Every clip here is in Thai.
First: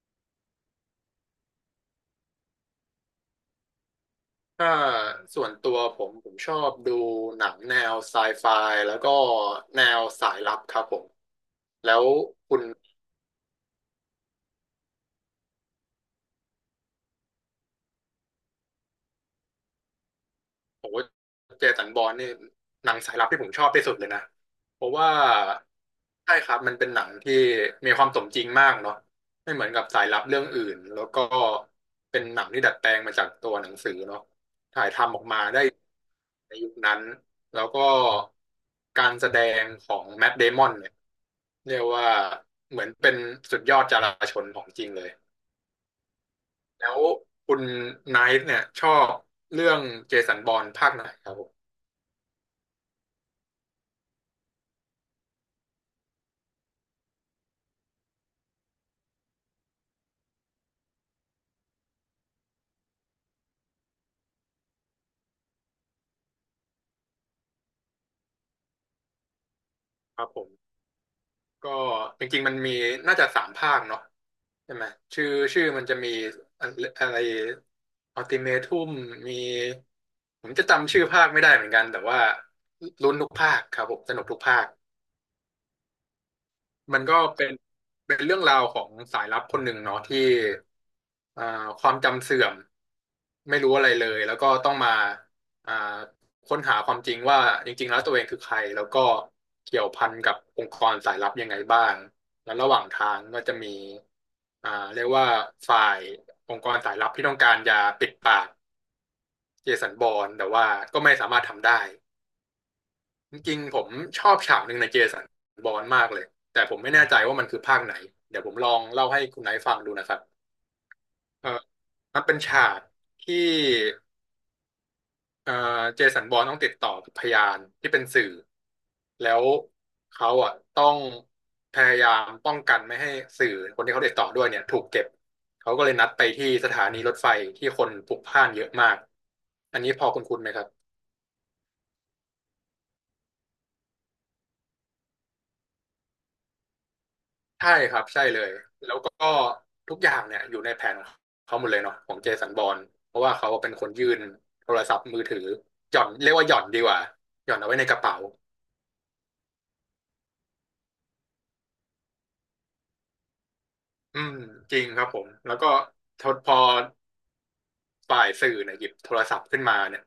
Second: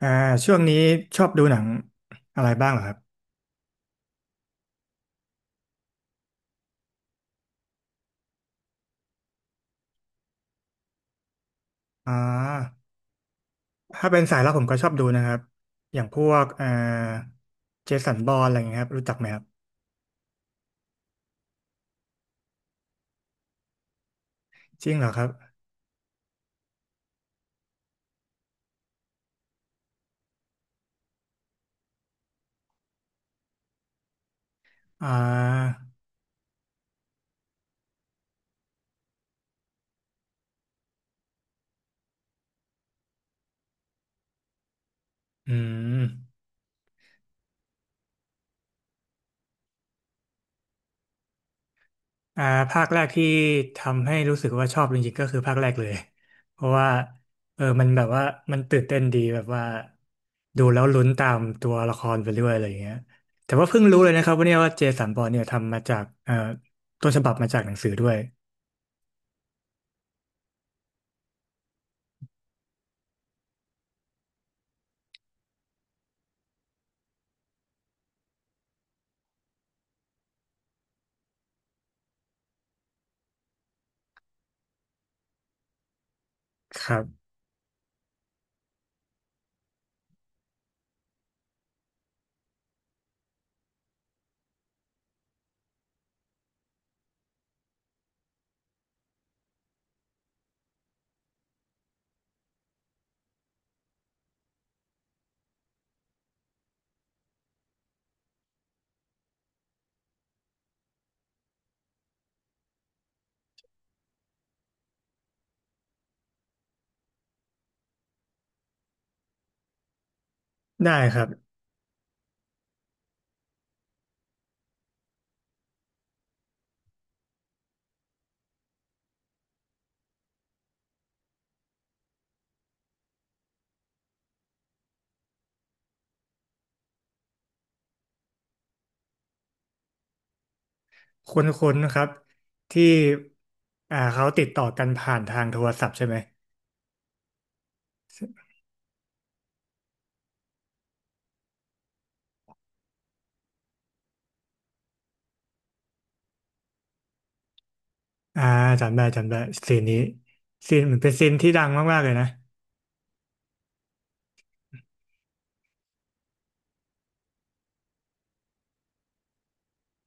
อ่าช่วงนี้ชอบดูหนังอะไรบ้างเหรอครับถ้าส่วนตัวผมชอบดูหนังแนวไซไฟแล้วก็แนวสายลับครับผมแล้วอ่คุณาถ้าเป็นสายลับผมก็ชอบดูนะครับอย่างพวกเจสันบอรนอะไรอย่างเงี้ยครับรู้จักไหมครับโอ้เจสันบอร์นนี่หนังสายลับที่ผมชอบที่สุดเลยนะเพจริราะงเหรว่าอครับใช่ครับมันเป็นหนังที่มีความสมจริงมากเนาะไม่เหมือนกับสายลับเรื่องอื่นแล้วก็เป็นหนังที่ดัดแปลงมาจากตัวหนังสือเนาะถ่ายอ่ทำออกมาได้ าในยุคนั้นแล้วก็การแสดงของแมทเดมอนเนี่ยเรียกว่าเหมือนเป็นสุดยอดจราชนของจริงเลยอืมแล้วคุณไนท์เนี่ยชอบเรื่องเจสันบอร์นภาคไหนครับผมอ่าภาคแรกที่ทำให้รู้สึกว่าชอบจริงๆก็คือภาคแรกเลย เพราะว่าเออมันแบบว่ามันตื่นเต้นดีแบบว่าดูแล้วลุ้นตามตัวละครไปเรื่อยอะไรอย่างเงี้ยแต่ว่าเพิ่งรู้เลยนะครับว่าเนี่ยว่าเจสันบอนเนี่ยทำมาจากต้นฉบับมาจากหนังสือด้วยครับผมก็จริงๆมันมีน่าจะสามภาคเนาะใช่ไหมชื่อชื่อมันจะมีอะอะไรอัลติเมทุมมีผมจะจำชื่อภาคไม่ได้เหมือนกันแต่ว่าลุ้นทุกภาคครับผมสนุกทุกภาค ครัมันบ ก็เป็นเรื่องราวของสายลับคนหนึ่งเนาะที่อ่าความจำเสื่อมไม่รู้อะไรเลยแล้วก็ต้องมาอ่าค้นหาความจริงว่าจริงๆแล้วตัวเองคือใครแล้วก็เกี่ยวพันกับองค์กรสายลับยังไงบ้างแล้วระหว่างทางก็จะมีเรียกว่าฝ่ายองค์กรสายลับที่ต้องการจะปิดปากเจสันบอร์นแต่ว่าก็ไม่สามารถทำได้ จริงๆผมชอบฉากหนึ่งในเจสันบอนมากเลยแต่ผมไม่แน่ใจว่ามันคือภาคไหนเดี๋ยวผมลองเล่าให้คุณไหนท์ฟังดูนะครับได้ครับเออมันเป็นฉากที่เออเจสันบอร์นต้องติดต่อกับพยานที่เป็นสื่อแล้วเขาอ่ะต้องพยายามป้องกันไม่ให้สื่อคนที่เขาติดต่อด้วยเนี่ยถูกเก็บเขาก็เลยนัดไปที่สถานีรถไฟที่คนพลุกพล่านเยอะมากอันนี้พอคุณไหมครับ คุ้นๆนะครับที่เขาติดต่อกันผ่านทางโทรศัพท์ใช่ไหมใช่ครับใช่เลยแล้วก็ทุกอย่างเนี่ยอยู่ในแผนของเขาหมดเลยเนาะของเจสันบอรนเพราะว่าเขาเป็นคนยื่นโทรศัพท์มือถือหย่อนเรียกว่าหย่อนดีกว่าหย่อนเอาไว้ในกระเป๋าอ่าจำได้ซีนนี้ซีนเหมือนเป็นซีนที่ดังมากๆเลยนะอืมจริงครับผมแล้วก็ทดพอฝ่ายสื่อเนี่ยหยิบโทรศัพท์ขึ้นมาเนี่ย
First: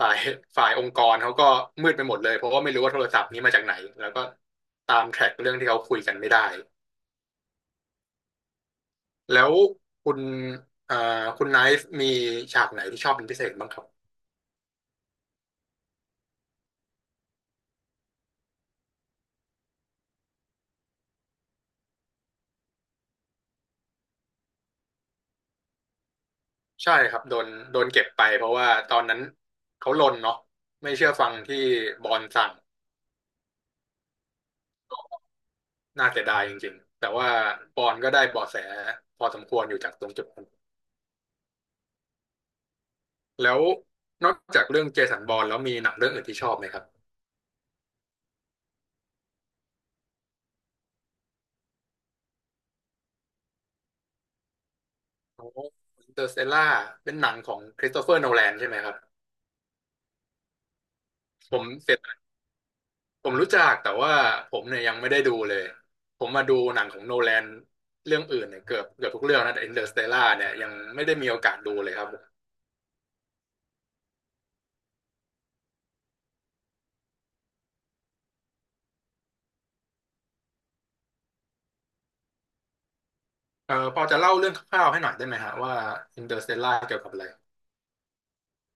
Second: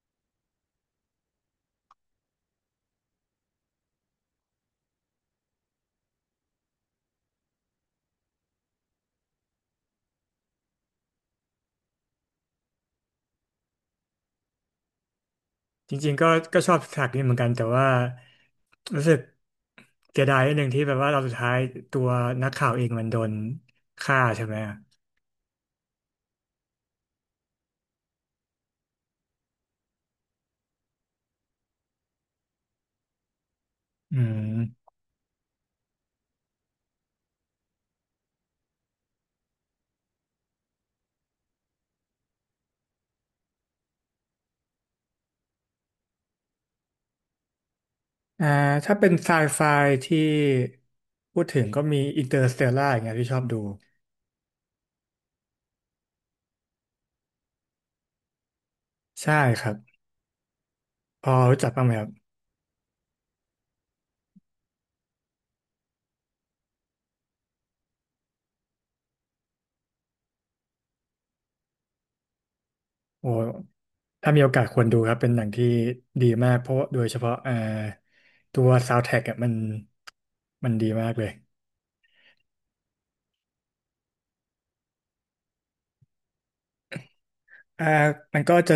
ฝ่ายฝ่ายองค์กรเขาก็มืดไปหมดเลยเพราะว่าไม่รู้ว่าโทรศัพท์นี้มาจากไหนแล้วก็ตามแทร็กเรื่องที่เขาคุยกันไม่ได้แล้วคุณเอ่อคุณไนฟ์มีฉากไหนที่ชอบเป็นพิเศษบ้างครับ จริงๆก็ชอบฉากนี้เหมือนกันแต่ว่ารู้สึกเสียดายนิดนึงที่แบบว่าเราสุดท้ายตัวนักข่าวเองมันโดนฆ่าใช่ไหมอะใช่ครับโดนเก็บไปเพราะว่าตอนนั้นเขาลนเนาะไม่เชื่อฟังที่บอลสั่งอืมน่าเสียดายจริงๆแต่ว่าบอลก็ได้เบาะแสพอสมควรอยู่จากตรงจุดนั้นแล้วนอกจากเรื่องเจสันบอลแล้วมีหนังเรื่องอื่นที่ชอบไหมครับอ่าถ้าเป็นไซไฟที่พูดถึงก็มีอินเตอร์สเตลล่าอย่างเงี้ยที่ชอบดูโอ้อินเตอร์สเตลล่าเป็นหนังของคริสโตเฟอร์โนแลนใช่ไหมครับใช่ครับพอผรู้มจักบ้างเสไหมร็จครับ ผมรู้จักแต่ว่าผมเนี่ยยังไม่ได้ดูเลยผมมาดูหนังของโนแลนเรื่องอื่นเนี่ยเกือบทุกเรื่องนะแต่อินเตอร์สเตลล่าเนี่ยยังไม่ได้มีโอกาสดูเลยครับ โอ้ถ้ามีโอกาสควรดูครับเป็นหนังที่ดีมากเพราะโดยเฉพาะตัวซาวด์แทร็กอ่ะมันดีมากเลยพอจะเล่าเรื่องคร่าวๆให้หน่อยได้ไหมฮะว่าอินเตอร์สเตลล่าเกี่ยวกับอะไรอ่ามันก็จะ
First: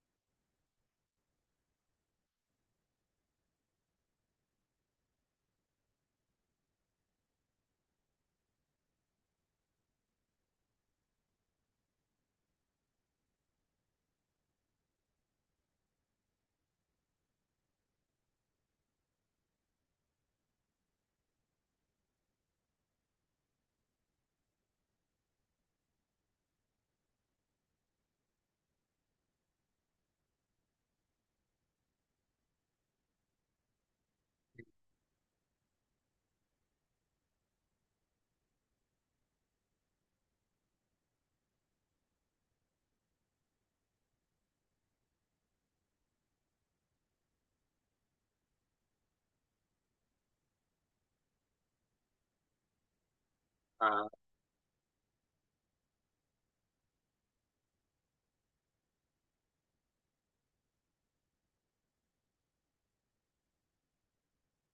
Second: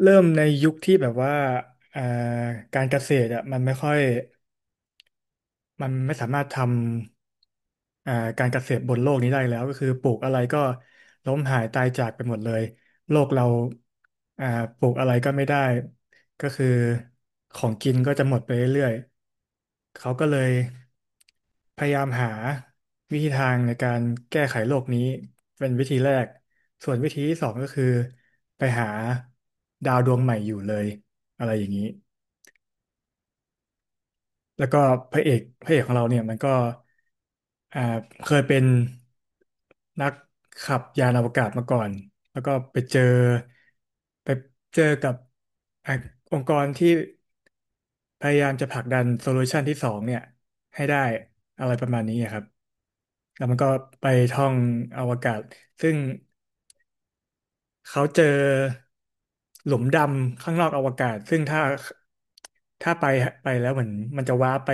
เริ่มในยุคที่แบบว่าอ่าการเกษตรอ่ะมันไม่ค่อย มันไม่สามารถทำการเกษตรบนโลกนี้ได้แล้วก็คือปลูกอะไรก็ล้มหายตายจากไปหมดเลยโลกเราอ่าปลูกอะไรก็ไม่ได้ก็คือของกินก็จะหมดไปเรื่อยๆเขาก็เลยพยายามหาวิธีทางในการแก้ไขโลกนี้เป็นวิธีแรกส่วนวิธีที่สองก็คือไปหาดาวดวงใหม่อยู่เลยอะไรอย่างนี้ แล้วก็พระเอกของเราเนี่ยมันก็อ่าเคยเป็นนักขับยานอวกาศมาก่อนแล้วก็ไปเจอไปเจอกับอ่ะองค์กรที่พยายามจะผลักดันโซลูชันที่สองเนี่ยให้ได้อะไรประมาณนี้ครับแล้วมันก็อ่ไปาท่องอวกาศซึ่ง เขาเจอหลุมดำข้างนอกอวกาศซึ่งถ้าถ้าไปไปแล้วเหมือนมันจะว้าร์ปไป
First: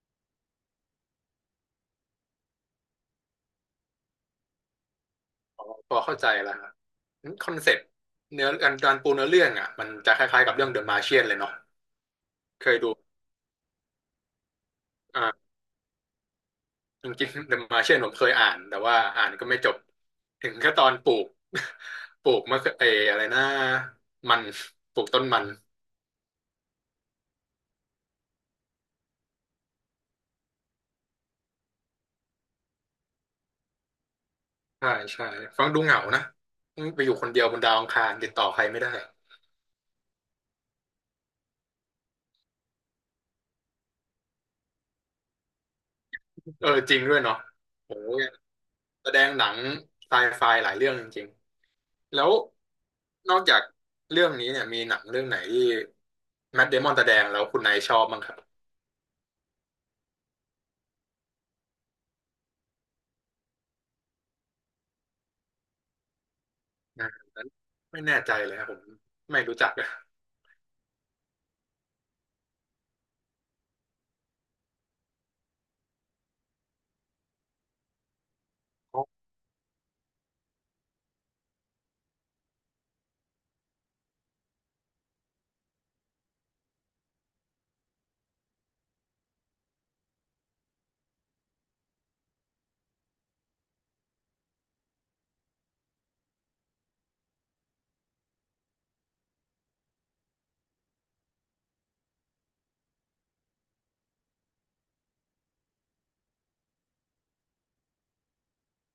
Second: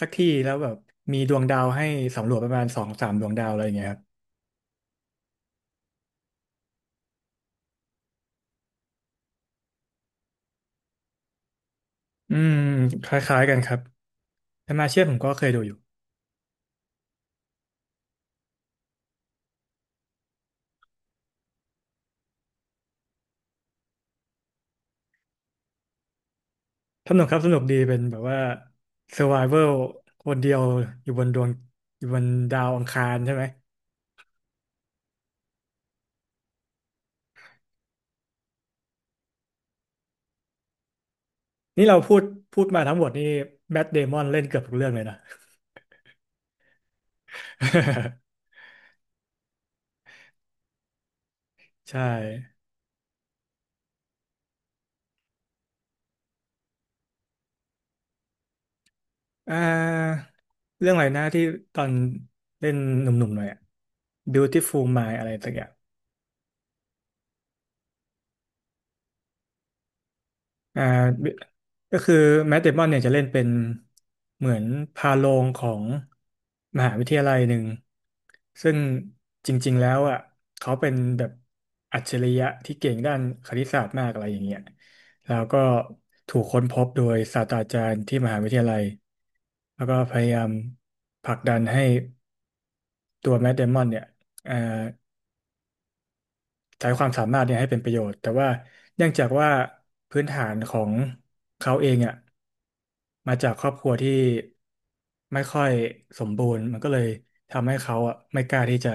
สักที่แล้วแบบมีดวงดาวให้สำรวจประมาณสองสามดวงดาวอะไรอย่างเงี้ยครับพอเข้าใจแล้วครับคอนเซ็ปต์เนื้อการปูเนื้อเรื่องอ่ะมันจะคล้ายๆกับเรื่องเดอะมา t i เชียนเลยเนาะอืมเคยดูคล้ายๆกันครับแตมาเชียผมก็เคอ่ายดูอยู่จริงๆเดอะมาร์เชียนผมเคยอ่านแต่ว่าอ่านก็ไม่จบถึงแค่ตอนปลูก ปลูกมะเขือเอออะไรนะมันปลูกต้นมันสนุกครับสนุกดีเป็นแบบว่า Survival คนเดียวอยู่บนดวงอยู่บนดาวอังคารใช่ไหมใช่ใช่ฟังดูเหงานะไปอยู่คนเดียวบนดาวอังคารติดต่อใครไม่ได้นี่เราพูดมาทั้งหมดนี่แมทเดมอนเล่นเกือบทุกเรื่องเลยนะ เออจริงด้วยเนาะโอ้ แสดงหนังไซไฟหลายเรื่องจริง ใช่ แล้วนอกจากเรื่องนี้เนี่ยมีหนังเรื่องไหนที่แมทเดมอนแสดงแล้วคุณนายชอบบ้างครับอ่าเรื่องอะไรนะที่ตอนเล่นหนุ่มๆหน่อยอะ Beautiful Mind อะไรสักอย่างอ่านั้นไม่แน่ใจเลยครับผมไม่รู้จักอะอ่าก็คือแมทเดมอนเนี่ยจะเล่นเป็นเหมือนพาโรงของมหาวิทยาลัยหนึ่งซึ่งอ๋อจริงๆแล้วอ่ะเขาเป็นแบบอัจฉริยะที่เก่งด้านคณิตศาสตร์มากอะไรอย่างเงี้ยแล้วก็ถูกค้นพบโดยศาสตราจารย์ที่มหาวิทยาลัยแล้วก็พยายามผลักดันให้ ตัวแมทเดมอนเนี่ยเอ่อใช้ความสามารถเนี่ยให้เป็นประโยชน์แต่ว่าเนื่องจากว่าพื้นฐานของเขาเองอ่ะมาจากครอบครัวที่ไม่ค่อยสมบูรณ์มันก็เลยทำให้เขาอ่ะไม่กล้าที่จะ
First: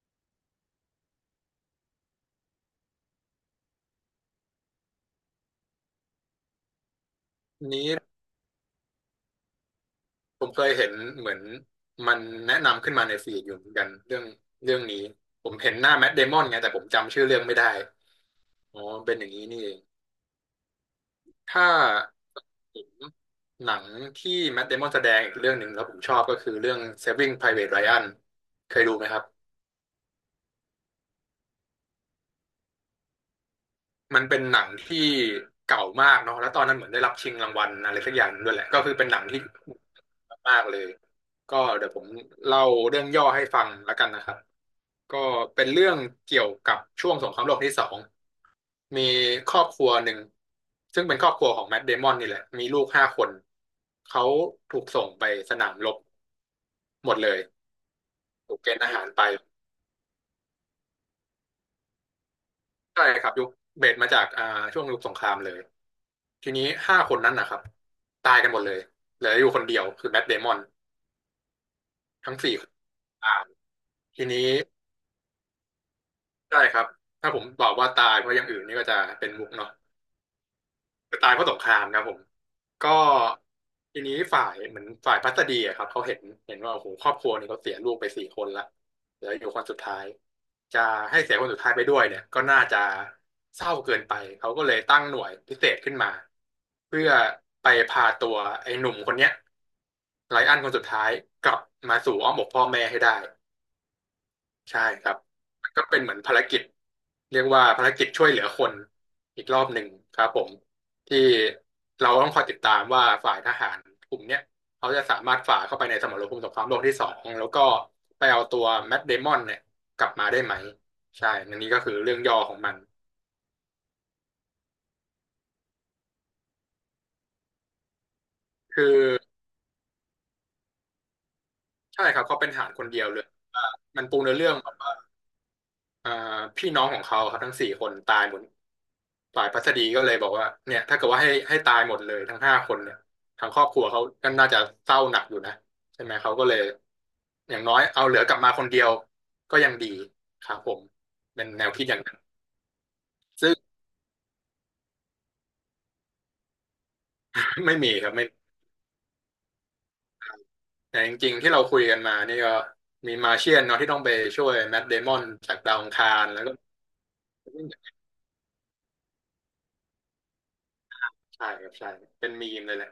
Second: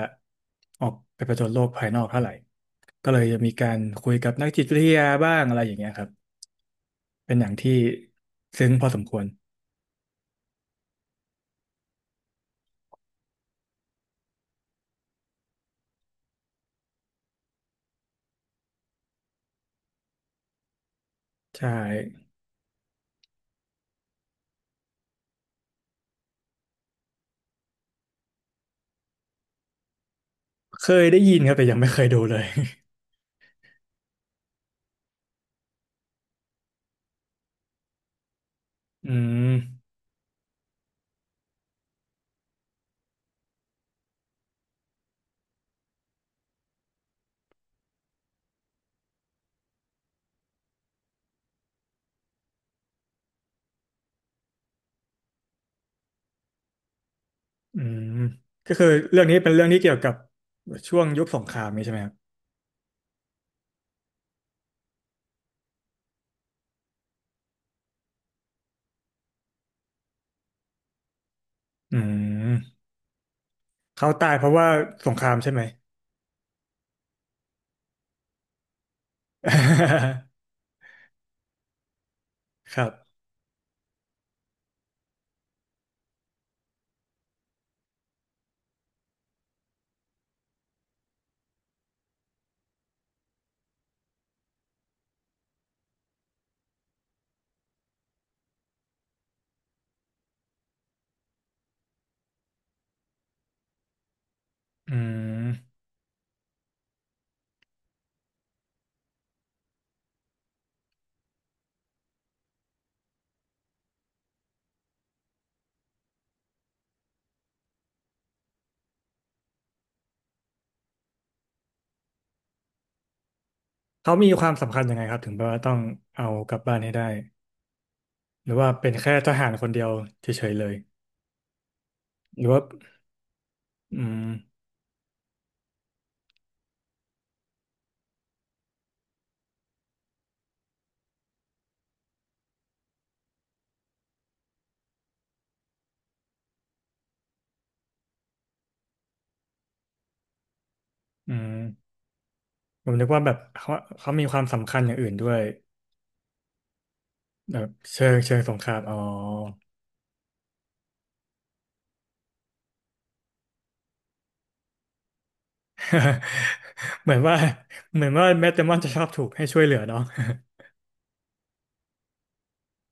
ออกไปผจญโลกภายนอกเท่าไหร่ก็เลยจะมีการคุยกับนักจิตวิทยาบ้างอะไรอย่างเงี้ยครับเป็นอย่างอันที่นี้ซึ้งพอสมควรผมเคยเห็นเหมือนมันแนะนำขึ้นมาในฟีดอยู่เหมือนกันเรื่องนี้ผมเห็นหน้าแมทเดมอนไงแต่ผมจำชื่อเรื่องไม่ได้อ๋อเป็นอย่างนี้นี่เองถ้าใช่ผมหนังที่แมทเดมอนแสดงอีกเรื่องหนึ่งแล้วผมชอบก็คือเรื่อง Saving Private Ryan เคยดูไหมครับ เคยได้ยินครับแต่ยังไม่เคยดูเลย มันเป็นหนังที่เก่ามากเนาะแล้วตอนนั้นเหมือนได้รับชิงรางวัลอะไรสักอย่างด้วยแหละก็คือ เป็นอืหนังที่ม มากๆเลยก็เดี๋ยวผมเล่าเรื่องย่อให้ฟังแล้วกันนะครับก็เป็นเรื่องเกี่ยวกับช่วงสงครามโลกที่สองมีครอบครัวหนึ่งซึ่งเป็นครอบครัวของแมทเดมอนนี่แหละมีลูกห้าคนเขาถูกส่งไปสนามรบหมดเลยอืมถูกเกก็ณฑ์คืทอหารเรื่ไปองนี้เป็นเรื่องที่เกี่ยวกับช่วงยุคสงครามนี้ใช่ไหมครับใช่ครับยุคเบสมาจากช่วงยุคสงครามเลย ทีนี้5 คนนั้นนะครับตายกันหมดเลยเหลืออยู่คนเดียวคือแมทเดมอนอืทั้งสี่คนมตายเขาทีตายเพนี้ราะว่าสงครามใช่ไหม ใช่ครับถ้าผมบอกว่าตายเพราะอย่างอื่นนี่ก็จะเป็นมุกเนาะก็ตายเพราะสงครามครับผม ครัก็บทีนี้ฝ่ายเหมือนฝ่ายพัสดีอะครับเขาเห็นว่าโอ้โหครอบครัวนี่เขาเสียลูกไป4 คนละเหลืออยู่คนสุดท้ายจะให้เสียคนสุดท้ายไปด้วยเนี่ยก็น่าจะเศร้าเกินไปเขาก็เลยตั้งหน่วยพิเศษขึ้นมาเพื่อไปพาตัวไอ้หนุ่มคนเนี้ย ไรอันคนสุดท้ายกลับมาสู่อ้อมอกพ่อแม่ให้ได้ใช่อืครับมันมก็เป็นเหมือนภารกิจเรียกว่าภารกิจช่วยเหลือคนอีกรอบหนึ่งครับผมที่เราต้องคอยติดตามว่าฝ่ายทหารกลุ่มเนี้ยเขาจะสามารถฝ่าเข้าไปในสมรภูมิสงครามโลกที่สองแล้วก็ไปเอาตัวแมทเดมอนเนี่ยกลับมาได้ไหมใช่อันนี้ก็คือเรื่องย่อของมันเขามีความสำคัญยังไงครับถึงแบบว่าต้องเอากลับบ้านให้ได้หรือว่าคืเป็นอแค่ทหารคนเดียวเฉยๆเลยใช่ครับเขาหรืเป็อนทว่าหารคนเดียวเลยว่าอืมันปูมเนื้อเรื่อง อ่าพี่น้องของเขาครับทั้ง4 คนตายหมดฝ่ายพัสดีก็เลยบอกว่าเนี่ยถ้าเกิดว่าให้ตายหมดเลยทั้งห้าคนเนี่ยทางครอบครัวเขาก็น่าจะเศร้าหนักอยู่นะใช่ไหมเขาก็เลยอย่างน้อยเอาเหลือกลับมาคนเดียวก็ยังดีครับผมอืเป็มนแนวคิดอย่างนั้นผมนึกว่าแบบซึ่ง เขามีความสำคัญอย่างอื่นด้วยแบ บไม่มีเชิครับงไม่เชิงสงครามอ๋อ แต่จริงๆที่เราคุยกันมานี่ก็มีมาเชียนเนาะที่ต้องไปช่วยแมทเดมอนจากดาวอังคา รแล้วก็เหมือนว่าเหมือนว่าแมตเตอร์มอนจะชอบถูกให้ช่วยเหลือเนาะ ใช่ครับใช่เป็นมีมเลยแหละ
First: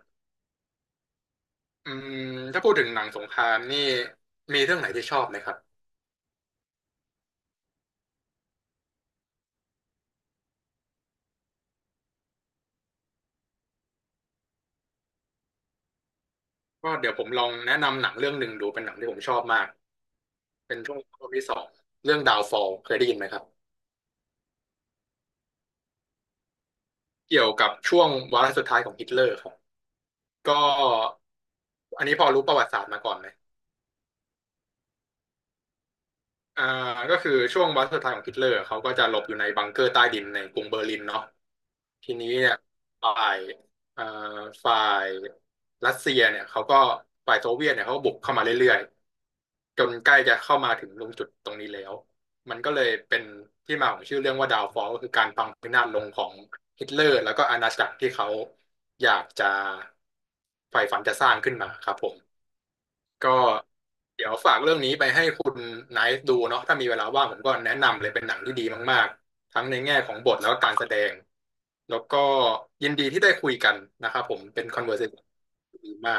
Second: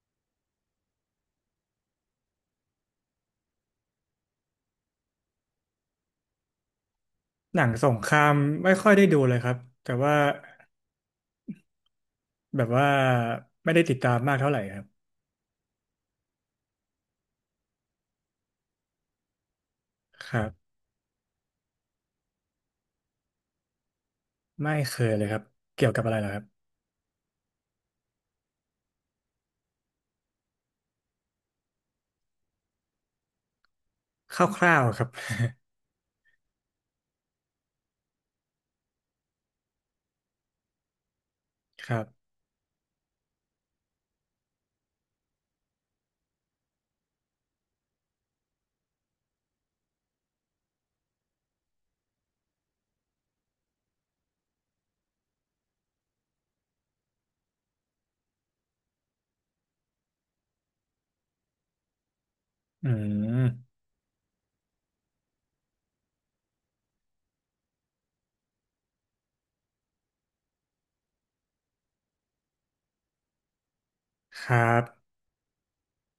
อืมถ้าพูดถึงหนังสงครามนี่มีเรื่องไหนที่ชอบไหมครับ หนังสงครามไม่ค่อยได้ดูเลยครับแต่ว่าแบบว่าไม่ได้ติดตามมากเท่าไหร่ครับก็เดี๋ยวผมลองแนะนำหนังเรื่องหนึ่งดูเป็นหนังที่ผมชอบมากครับเป็นช่วงรอบงที่สองเรื่องดาวฟอลเคยได้ยินไหมครับไม่เคยเลยครับเกี่ยวกับอะไรเหรอครับเกี่ยวกับช่วงวาระสุดท้ายของฮิตเลอร์ครับก็อันนี้พอรู้ประวัติศาสตร์มาก่อนไหมคร่าวๆครับอ่าก็คือช่วงวาระสุดท้ายของฮิตเลอร์เขาก็จะหลบอยู่ในบังเกอร์ใต้ดินในกรุงเบอร์ลินเนาะ ครัทีนี้บเนี่ยฝ่ายเอ่อฝ่ายรัสเซียเนี่ยเขาก็ฝ่ายโซเวียตเนี่ยเขาก็บุกเข้ามาเรื่อยๆจนใกล้จะเข้ามาถึงตรงจุดตรงนี้แล้วมันก็เลยเป็นที่มาของชื่อเรื่องว่าดาวฟอลก็คือการพังพินาศลงของฮิตเลอร์แล้วก็อาณาจักรที่เขาอยากจะใฝ่ฝันจะสร้างขึ้นมาครับผม อืก็มเดี๋ยวฝากเรื่องนี้ไปให้คุณไนท์ดูเนาะถ้ามีเวลาว่างผมก็แนะนำเลยเป็นหนังที่ดีมากๆทั้งในแง่ของบทแล้วก็การแสดงแล้วก็ยินดีที่ได้คุยกันนะครับผมครัเป็น บ conversation ที่ดีมาก